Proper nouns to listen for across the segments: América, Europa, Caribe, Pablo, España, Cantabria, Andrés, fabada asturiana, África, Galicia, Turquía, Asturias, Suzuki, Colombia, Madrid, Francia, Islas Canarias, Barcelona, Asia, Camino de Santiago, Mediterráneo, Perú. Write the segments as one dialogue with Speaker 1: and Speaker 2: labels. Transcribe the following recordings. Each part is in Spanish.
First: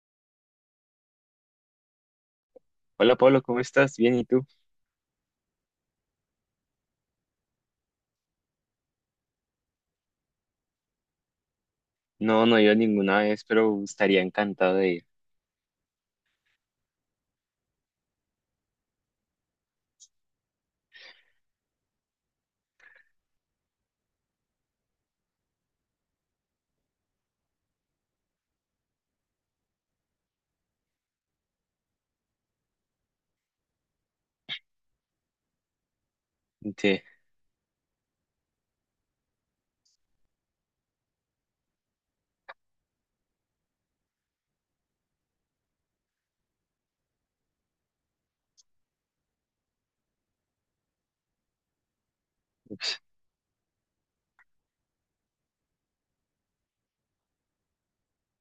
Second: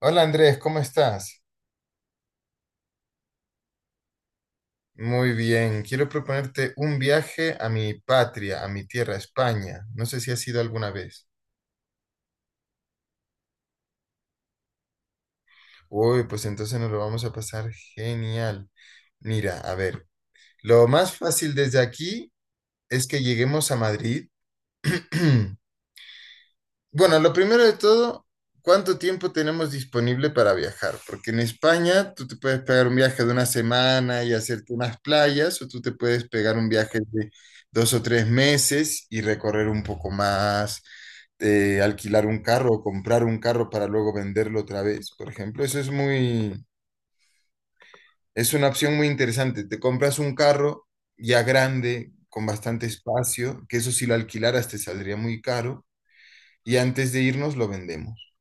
Speaker 1: Hola Andrés, ¿cómo estás?
Speaker 2: Hola Pablo, ¿cómo estás? Bien, ¿y tú?
Speaker 1: Muy bien, quiero proponerte un viaje a mi patria, a mi tierra, España. No sé si has ido alguna vez.
Speaker 2: No, no he ido ninguna vez, pero estaría encantado de ir.
Speaker 1: Uy, pues entonces nos lo vamos a pasar genial. Mira, a ver, lo más fácil desde aquí es que lleguemos a Madrid. Bueno, lo primero de todo, ¿cuánto tiempo tenemos disponible para viajar? Porque en España tú te puedes pegar un viaje de una semana y hacerte unas playas, o tú te puedes pegar un viaje
Speaker 2: Te-
Speaker 1: de 2 o 3 meses y recorrer un poco más, alquilar un carro o comprar un carro para luego venderlo otra vez, por ejemplo. Es una opción muy interesante. Te compras un carro ya grande, con bastante espacio, que eso si lo alquilaras te saldría muy caro, y antes de irnos lo vendemos.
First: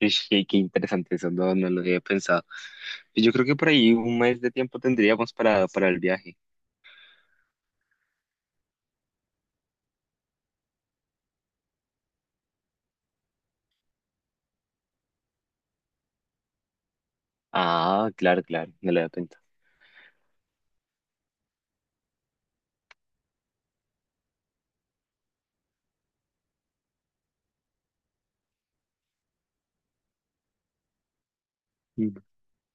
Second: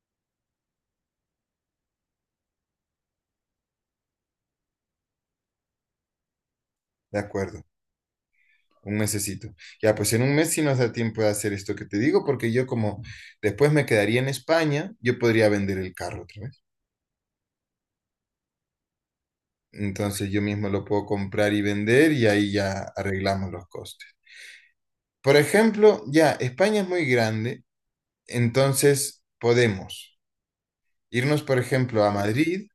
Speaker 2: Ish, Qué interesante eso, no, no lo había pensado. Yo creo que por ahí un mes de tiempo tendríamos para el viaje.
Speaker 1: De acuerdo, un mesecito. Ya, pues en un mes sí nos da tiempo de hacer esto que te digo, porque yo como después me quedaría en España, yo podría vender el carro otra vez.
Speaker 2: Ah, claro, claro, no lo había pensado.
Speaker 1: Entonces yo mismo lo puedo comprar y vender y ahí ya arreglamos los costes. Por ejemplo, ya, España es muy grande, entonces podemos irnos, por ejemplo, a
Speaker 2: Mm.
Speaker 1: Madrid,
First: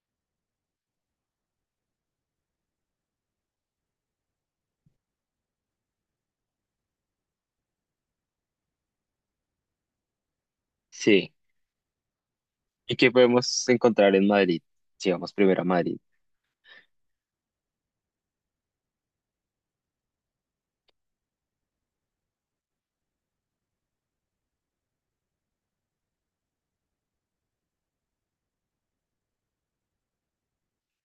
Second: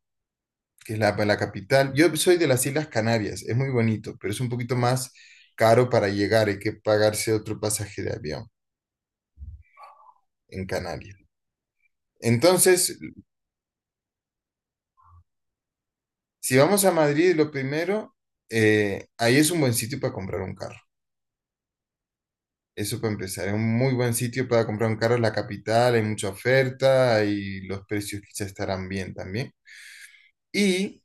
Speaker 1: que es la, pues, la capital. Yo soy de las Islas Canarias, es muy bonito, pero es un poquito más caro para llegar, hay que pagarse otro pasaje de avión en Canarias.
Speaker 2: Sí, ¿y
Speaker 1: Entonces,
Speaker 2: qué podemos encontrar en Madrid? Si vamos primero a Madrid.
Speaker 1: si vamos a Madrid, lo primero, ahí es un buen sitio para comprar un carro. Eso para empezar, es un muy buen sitio para comprar un carro en la capital, hay mucha oferta y los precios quizás estarán bien también. Y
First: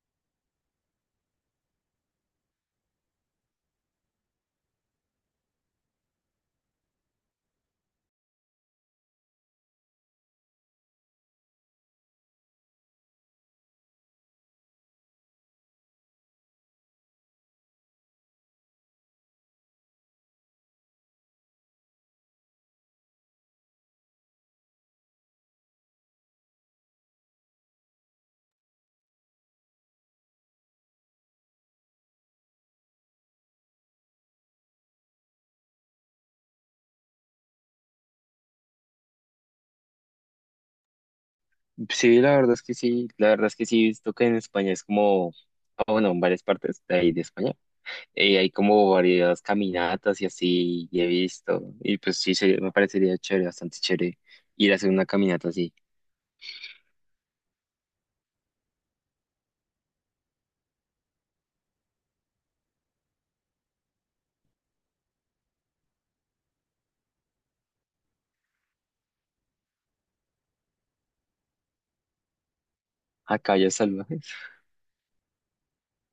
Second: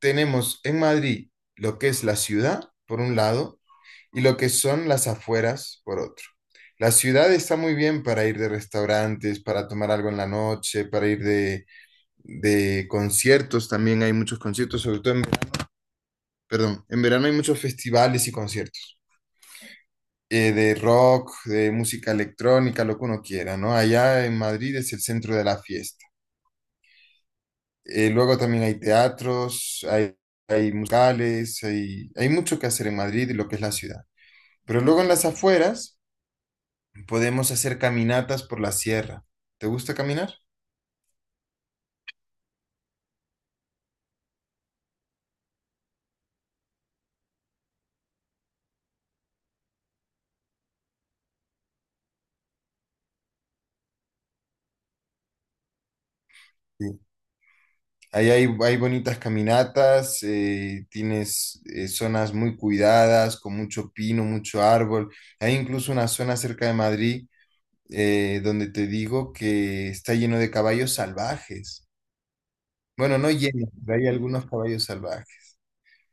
Speaker 1: tenemos en Madrid lo que es la ciudad, por un lado, y lo que son las afueras, por otro. La ciudad está muy bien para ir de restaurantes, para tomar algo en la noche, para ir de conciertos, también hay muchos conciertos, sobre todo en. Perdón, en verano hay muchos festivales y conciertos de rock, de música electrónica, lo que uno quiera, ¿no? Allá en Madrid es el centro de la fiesta. Luego también hay teatros, hay musicales, hay mucho que hacer en Madrid y lo que es la ciudad. Pero luego en las afueras podemos hacer caminatas por la sierra. ¿Te gusta caminar?
Speaker 2: Sí, la verdad es que sí, la verdad es que sí, he visto que en España es como, ah, bueno, en varias partes de ahí de España hay como varias caminatas y así, y he visto, y pues sí, se- me parecería chévere, bastante chévere ir a hacer una caminata así,
Speaker 1: Sí. Ahí hay bonitas caminatas, tienes zonas muy cuidadas, con mucho pino, mucho árbol. Hay incluso una zona cerca de Madrid donde te digo que está lleno de caballos salvajes. Bueno, no
Speaker 2: a
Speaker 1: lleno,
Speaker 2: calles
Speaker 1: pero hay
Speaker 2: salvajes.
Speaker 1: algunos caballos salvajes.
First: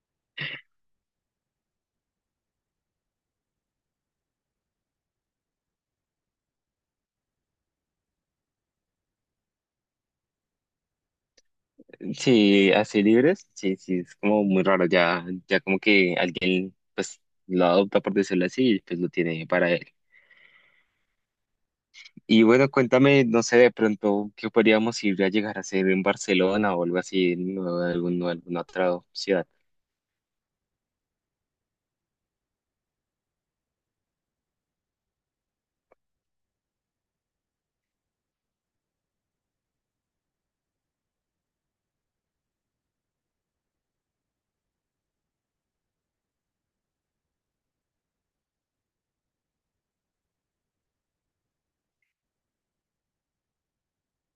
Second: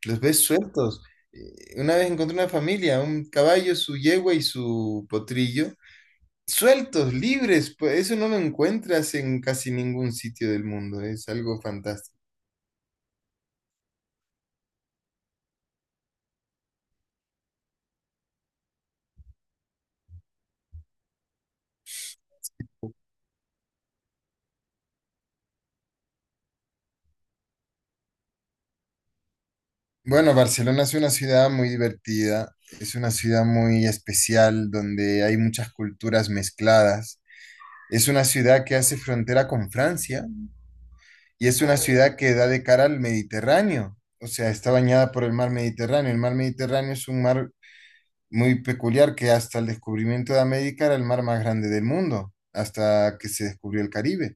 Speaker 1: Los ves sueltos. Una vez encontré una familia, un caballo, su yegua y su potrillo, sueltos, libres. Pues eso no lo encuentras en casi ningún sitio del mundo. Es algo fantástico.
Speaker 2: Sí, así libres, sí, sí, es como muy raro, ya, ya como que alguien pues lo adopta por decirlo así, y pues lo tiene para él. Y bueno, cuéntame, no sé, de pronto, ¿qué podríamos ir a llegar a hacer en Barcelona o algo así, en algún- alguna otra ciudad?
Speaker 1: Bueno, Barcelona es una ciudad muy divertida, es una ciudad muy especial donde hay muchas culturas mezcladas. Es una ciudad que hace frontera con Francia, y es una ciudad que da de cara al Mediterráneo, o sea, está bañada por el mar Mediterráneo. El mar Mediterráneo es un mar muy peculiar que hasta el descubrimiento de América era el mar más grande del mundo, hasta que se descubrió el Caribe.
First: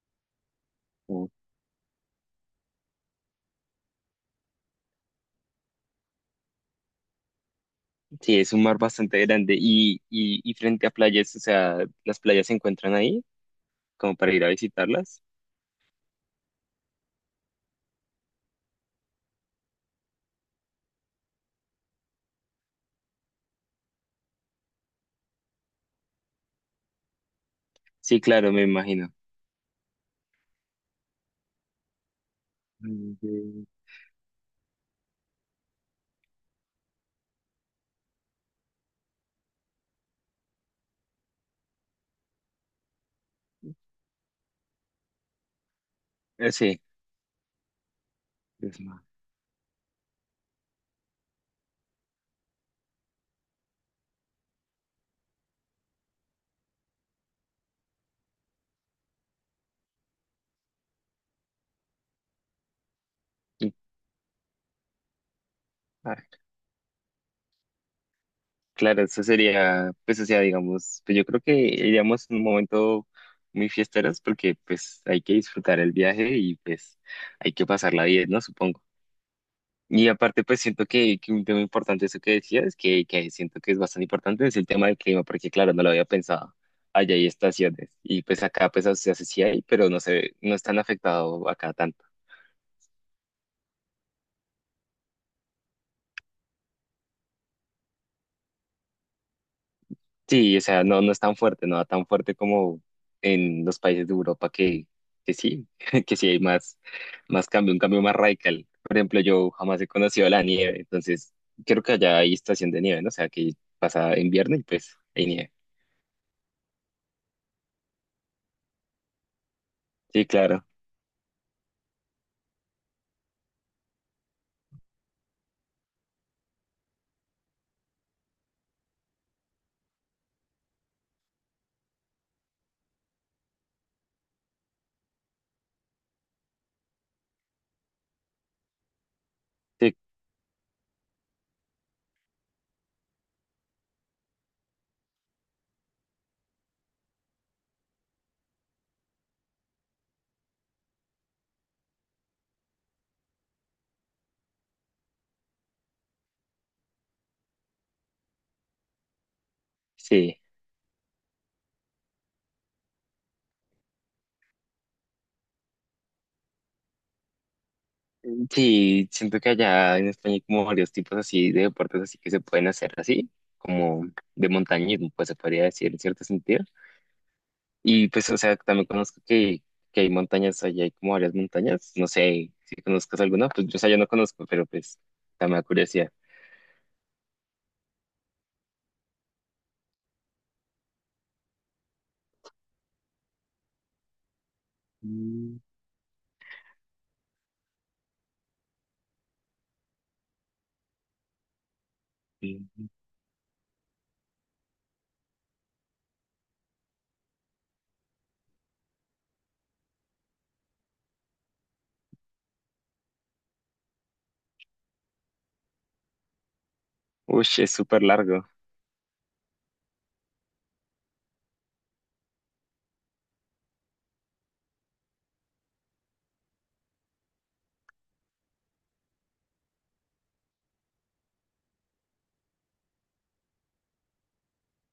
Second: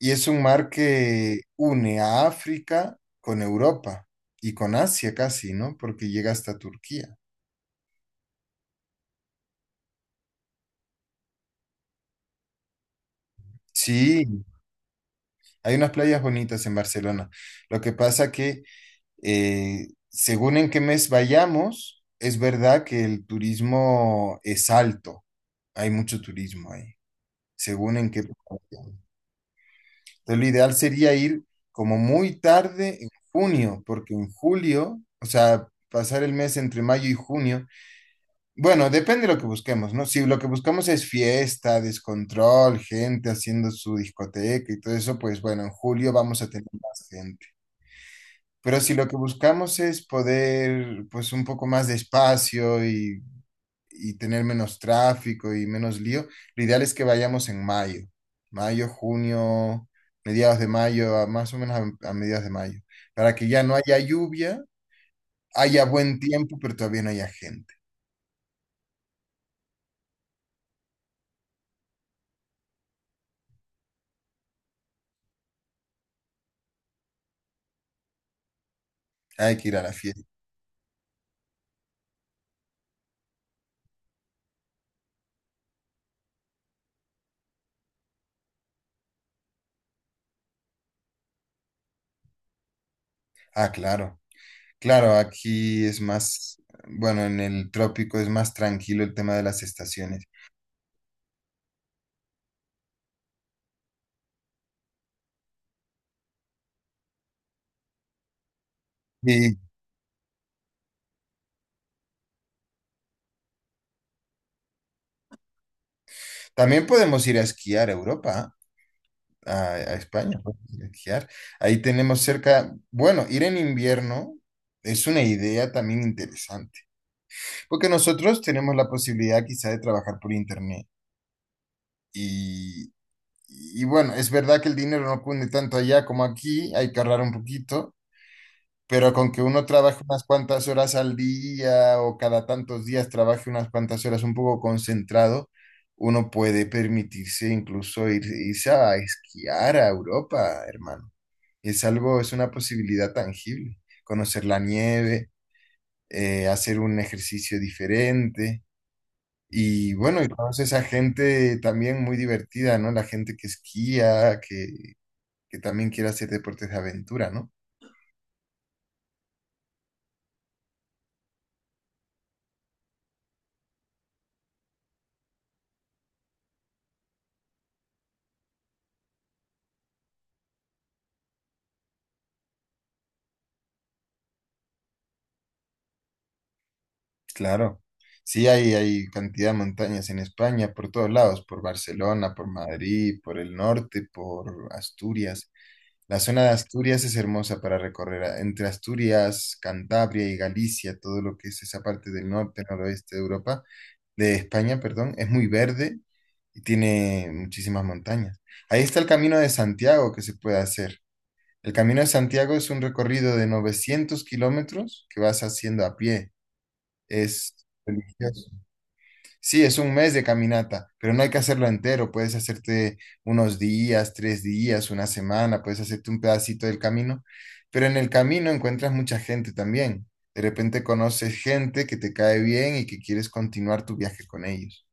Speaker 1: Y es un mar que une a África con Europa y con Asia casi, ¿no? Porque llega hasta Turquía.
Speaker 2: Sí, es un mar bastante grande y frente a playas, o sea, las playas se encuentran ahí como para ir
Speaker 1: Sí,
Speaker 2: a visitarlas.
Speaker 1: hay unas playas bonitas en Barcelona. Lo que pasa que según en qué mes vayamos, es verdad que el turismo es alto. Hay mucho turismo ahí, según en qué
Speaker 2: Sí, claro,
Speaker 1: época
Speaker 2: me
Speaker 1: vayamos.
Speaker 2: imagino.
Speaker 1: Entonces, lo ideal sería ir como muy tarde en
Speaker 2: Mm, de-
Speaker 1: junio, porque en julio, o sea, pasar el mes entre mayo y junio, bueno, depende de lo que busquemos, ¿no? Si lo que buscamos es fiesta, descontrol, gente haciendo su discoteca y todo eso, pues bueno, en julio vamos a tener
Speaker 2: Sí,
Speaker 1: más gente. Pero
Speaker 2: es
Speaker 1: si
Speaker 2: más.
Speaker 1: lo que buscamos es poder, pues, un poco más de espacio y tener menos tráfico y menos lío, lo ideal es que vayamos en mayo, mayo, junio, mediados de mayo, más o menos a mediados de mayo, para que ya
Speaker 2: Y-
Speaker 1: no haya lluvia, haya buen
Speaker 2: ah,
Speaker 1: tiempo, pero todavía no haya gente.
Speaker 2: claro, eso sería, pues, o sea, digamos, pues yo creo que iríamos en un momento muy fiesteros porque pues hay que disfrutar el viaje y pues hay que pasarla bien, ¿no? Supongo.
Speaker 1: Hay que ir a la
Speaker 2: Y
Speaker 1: fiesta.
Speaker 2: aparte, pues siento que un tema importante, eso que decías, que siento que es bastante importante, es el tema del clima, porque claro, no lo había pensado. Allá hay estaciones y pues acá pues se hace sí hay, pero no se, no es tan afectado acá tanto.
Speaker 1: Ah, claro. Claro, aquí es más, bueno, en el trópico es más tranquilo el tema de las estaciones.
Speaker 2: Sí, o sea, no, no es tan fuerte, no tan fuerte como en los países de Europa que sí, que sí hay más, más cambio, un cambio más radical. Por ejemplo, yo
Speaker 1: Y
Speaker 2: jamás he conocido la nieve, entonces creo que allá hay estación de nieve, ¿no? O sea, que pasa invierno y pues hay nieve.
Speaker 1: también podemos ir a esquiar a Europa. ¿Ah? A
Speaker 2: Sí,
Speaker 1: España, pues,
Speaker 2: claro.
Speaker 1: esquiar. Ahí tenemos cerca, bueno, ir en invierno es una idea también interesante, porque nosotros tenemos la posibilidad quizá de trabajar por internet y, y bueno, es verdad que el dinero no cunde tanto allá como aquí, hay que ahorrar un poquito, pero con que uno
Speaker 2: Sí,
Speaker 1: trabaje unas cuantas horas al día o cada tantos días trabaje unas cuantas horas un poco concentrado, uno puede permitirse incluso irse a esquiar a Europa, hermano. Es algo, es una posibilidad tangible. Conocer la nieve, hacer un ejercicio diferente. Y bueno, y
Speaker 2: sí.
Speaker 1: conoces a gente también muy divertida, ¿no? La gente que esquía, que también quiere hacer deportes de aventura, ¿no?
Speaker 2: Sí, siento que allá en España hay como varios tipos así de deportes así que se pueden hacer así, como de montañismo, pues se podría decir en cierto sentido. Y pues, o sea, también conozco que hay montañas allá, hay como varias montañas. No sé si conozcas alguna, pues yo, o sea, yo no conozco, pero pues también me da curiosidad.
Speaker 1: Claro. Sí, hay cantidad de montañas en España, por todos lados, por Barcelona, por Madrid, por el norte, por Asturias.
Speaker 2: Mm,
Speaker 1: La zona de Asturias es hermosa para recorrer. Entre Asturias, Cantabria y Galicia, todo lo que es esa parte del
Speaker 2: sí.
Speaker 1: norte, noroeste de Europa, de España, perdón, es muy verde y tiene muchísimas montañas. Ahí está el Camino de Santiago que se puede hacer. El Camino de Santiago es un recorrido de 900 kilómetros que vas haciendo a pie.
Speaker 2: Uy,
Speaker 1: Es
Speaker 2: es súper largo.
Speaker 1: religioso. Sí, es un mes de caminata, pero no hay que hacerlo entero. Puedes hacerte unos días, 3 días, una semana, puedes hacerte un pedacito del camino, pero en el camino encuentras mucha gente también. De repente conoces gente que te cae bien y que quieres continuar tu viaje con ellos.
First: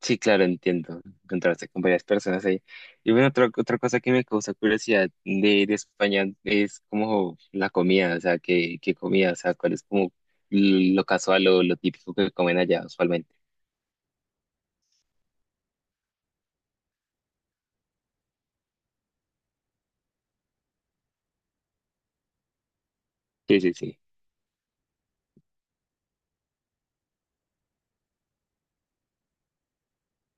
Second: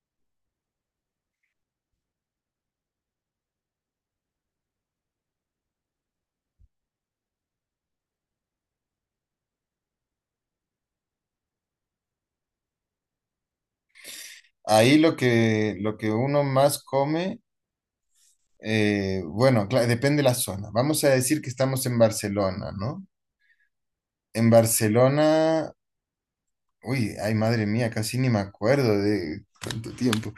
Speaker 2: Sí, claro, entiendo. Encontrarse con varias personas ahí. Y bueno, otra, otra cosa que me causa curiosidad de España es como la comida, o sea, qué, qué comida, o sea, cuál es como lo casual o lo típico que comen allá usualmente.
Speaker 1: Ahí lo que uno más come, bueno, depende de la zona. Vamos a decir que estamos en Barcelona, ¿no?
Speaker 2: Sí, sí, sí.
Speaker 1: En Barcelona, uy, ay madre mía, casi ni me acuerdo de cuánto tiempo.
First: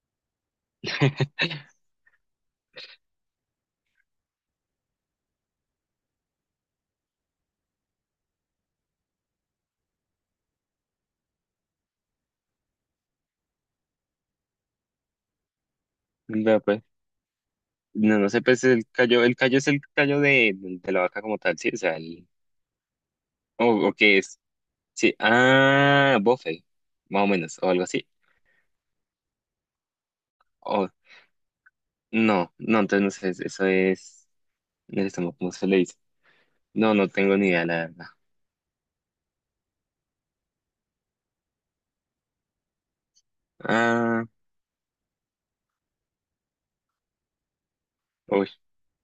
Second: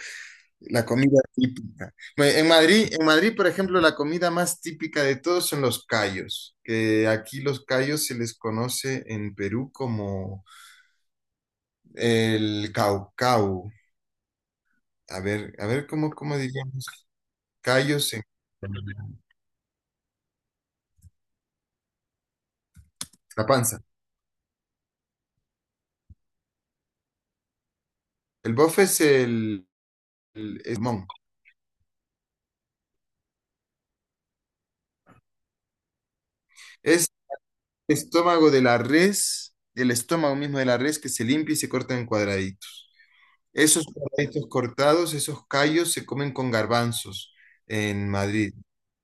Speaker 1: La comida típica. Bueno, en Madrid, en Madrid, por ejemplo, la comida más típica de todos son los callos, que aquí los callos se les conoce en Perú como el caucau. A ver cómo, cómo
Speaker 2: No, pues,
Speaker 1: diríamos callos
Speaker 2: no,
Speaker 1: en
Speaker 2: no sé, pues el callo es el callo de la vaca como tal, sí, o sea, el,
Speaker 1: la panza.
Speaker 2: o qué es, sí, ah, bofe, más o menos, o algo así,
Speaker 1: El bofe es el
Speaker 2: o,
Speaker 1: jamón.
Speaker 2: no, no, entonces no sé, eso es, no sé cómo se le dice. No,
Speaker 1: Es
Speaker 2: no tengo ni idea, la
Speaker 1: el
Speaker 2: verdad.
Speaker 1: estómago de la res, el estómago mismo de la res que se limpia y se corta en cuadraditos. Esos
Speaker 2: Ah,
Speaker 1: cuadraditos cortados, esos callos se comen con garbanzos en
Speaker 2: uy.
Speaker 1: Madrid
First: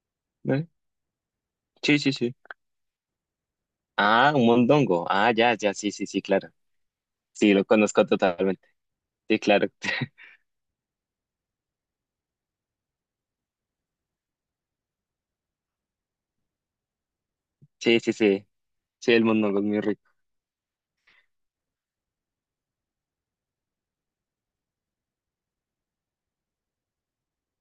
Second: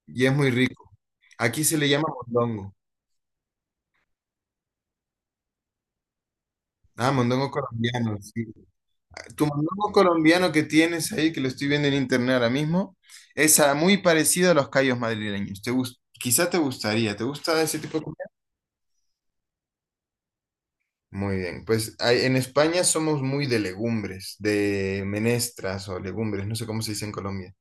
Speaker 1: y es muy
Speaker 2: ¿Ve?
Speaker 1: rico. Aquí se le
Speaker 2: Sí,
Speaker 1: llama
Speaker 2: sí, sí.
Speaker 1: mondongo.
Speaker 2: Ah, un mondongo. Ah, ya, ya, sí, sí, sí, claro.
Speaker 1: Ah, mondongo
Speaker 2: Sí, lo conozco
Speaker 1: colombiano. Sí.
Speaker 2: totalmente. Sí,
Speaker 1: Tu
Speaker 2: claro.
Speaker 1: mondongo colombiano que tienes ahí, que lo estoy viendo en internet ahora mismo, es muy parecido a los callos madrileños. Quizá te gustaría. ¿Te gusta ese tipo
Speaker 2: Sí,
Speaker 1: de
Speaker 2: sí,
Speaker 1: comida?
Speaker 2: sí. Sí, el mondongo es muy rico.
Speaker 1: Muy bien. Pues en España somos muy de legumbres, de menestras o legumbres, no sé cómo se dice en Colombia.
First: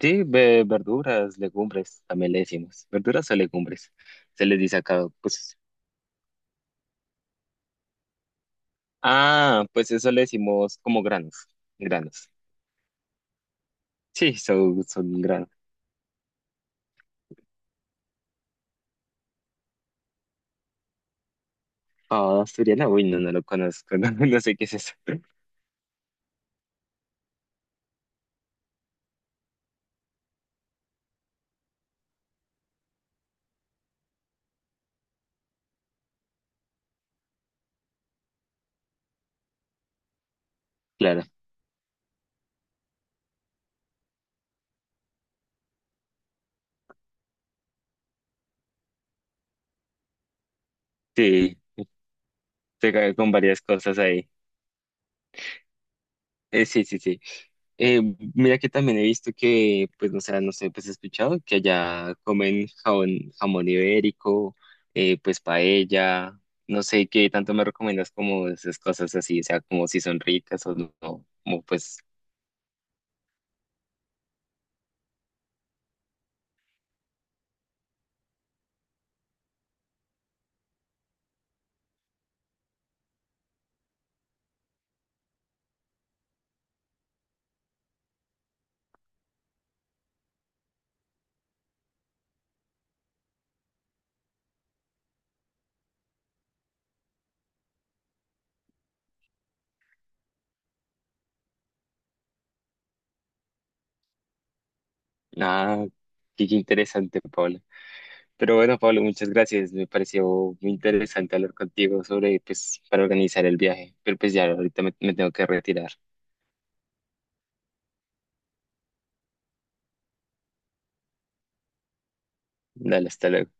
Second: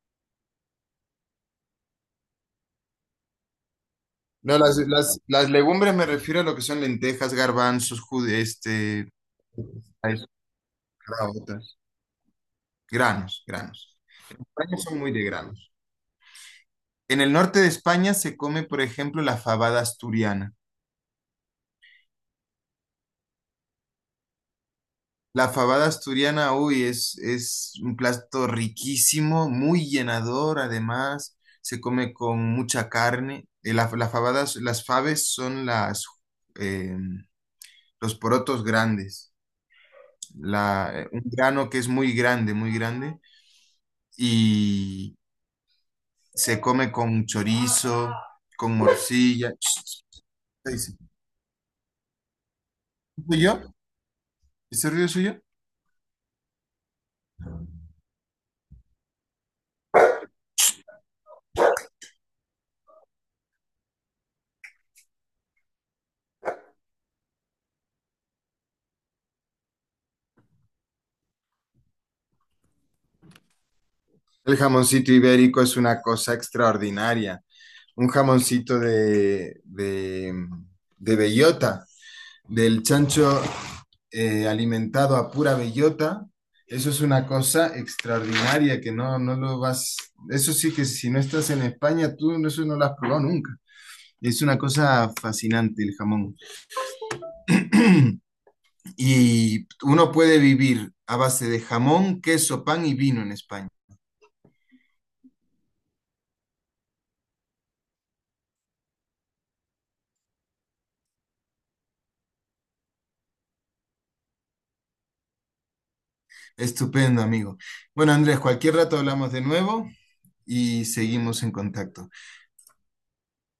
Speaker 2: Sí, ve- verduras, legumbres, también le decimos. Verduras o legumbres. Se
Speaker 1: No,
Speaker 2: les dice acá,
Speaker 1: las
Speaker 2: pues.
Speaker 1: legumbres me refiero a lo que son lentejas, garbanzos, jude, este,
Speaker 2: Ah, pues
Speaker 1: a
Speaker 2: eso le
Speaker 1: eso,
Speaker 2: decimos como granos.
Speaker 1: caraotas,
Speaker 2: Granos.
Speaker 1: granos, granos.
Speaker 2: Sí,
Speaker 1: En España
Speaker 2: son,
Speaker 1: son muy
Speaker 2: son
Speaker 1: de
Speaker 2: granos.
Speaker 1: granos. En el norte de España se come, por ejemplo, la fabada asturiana.
Speaker 2: Ah, asturiana, uy, no, no lo conozco. No, no sé qué es eso.
Speaker 1: La fabada asturiana, uy, es un plato riquísimo, muy llenador, además, se come con mucha carne. Las fabes son eh, los porotos grandes. Un
Speaker 2: Claro.
Speaker 1: grano que es muy grande, y se come con chorizo, con morcilla.
Speaker 2: Sí, se cae con varias
Speaker 1: ¿Suyo?
Speaker 2: cosas ahí.
Speaker 1: ¿Ese ruido es suyo?
Speaker 2: Sí, sí, sí. Eh, mira que también he visto que, pues, no sé, no sé, pues he escuchado que allá comen jabón- jamón ibérico, pues paella, no sé qué tanto me recomiendas como esas cosas así, o sea, como si son ricas o no, no, como pues,
Speaker 1: El jamoncito ibérico es una cosa extraordinaria. Un jamoncito de bellota, del chancho alimentado a pura bellota. Eso es una cosa extraordinaria que no, no lo vas. Eso sí que si no estás en España, tú eso no lo has probado nunca. Es una cosa fascinante el jamón. Y uno puede vivir a base de jamón, queso, pan y vino en España.
Speaker 2: nada, qué, qué interesante, Pablo. Pero bueno, Pablo, muchas gracias, me pareció muy interesante hablar contigo sobre, pues, para organizar el viaje, pero pues ya ahorita me tengo que retirar.
Speaker 1: Estupendo, amigo. Bueno, Andrés, cualquier rato hablamos de nuevo y seguimos en contacto.
Speaker 2: Dale, hasta luego.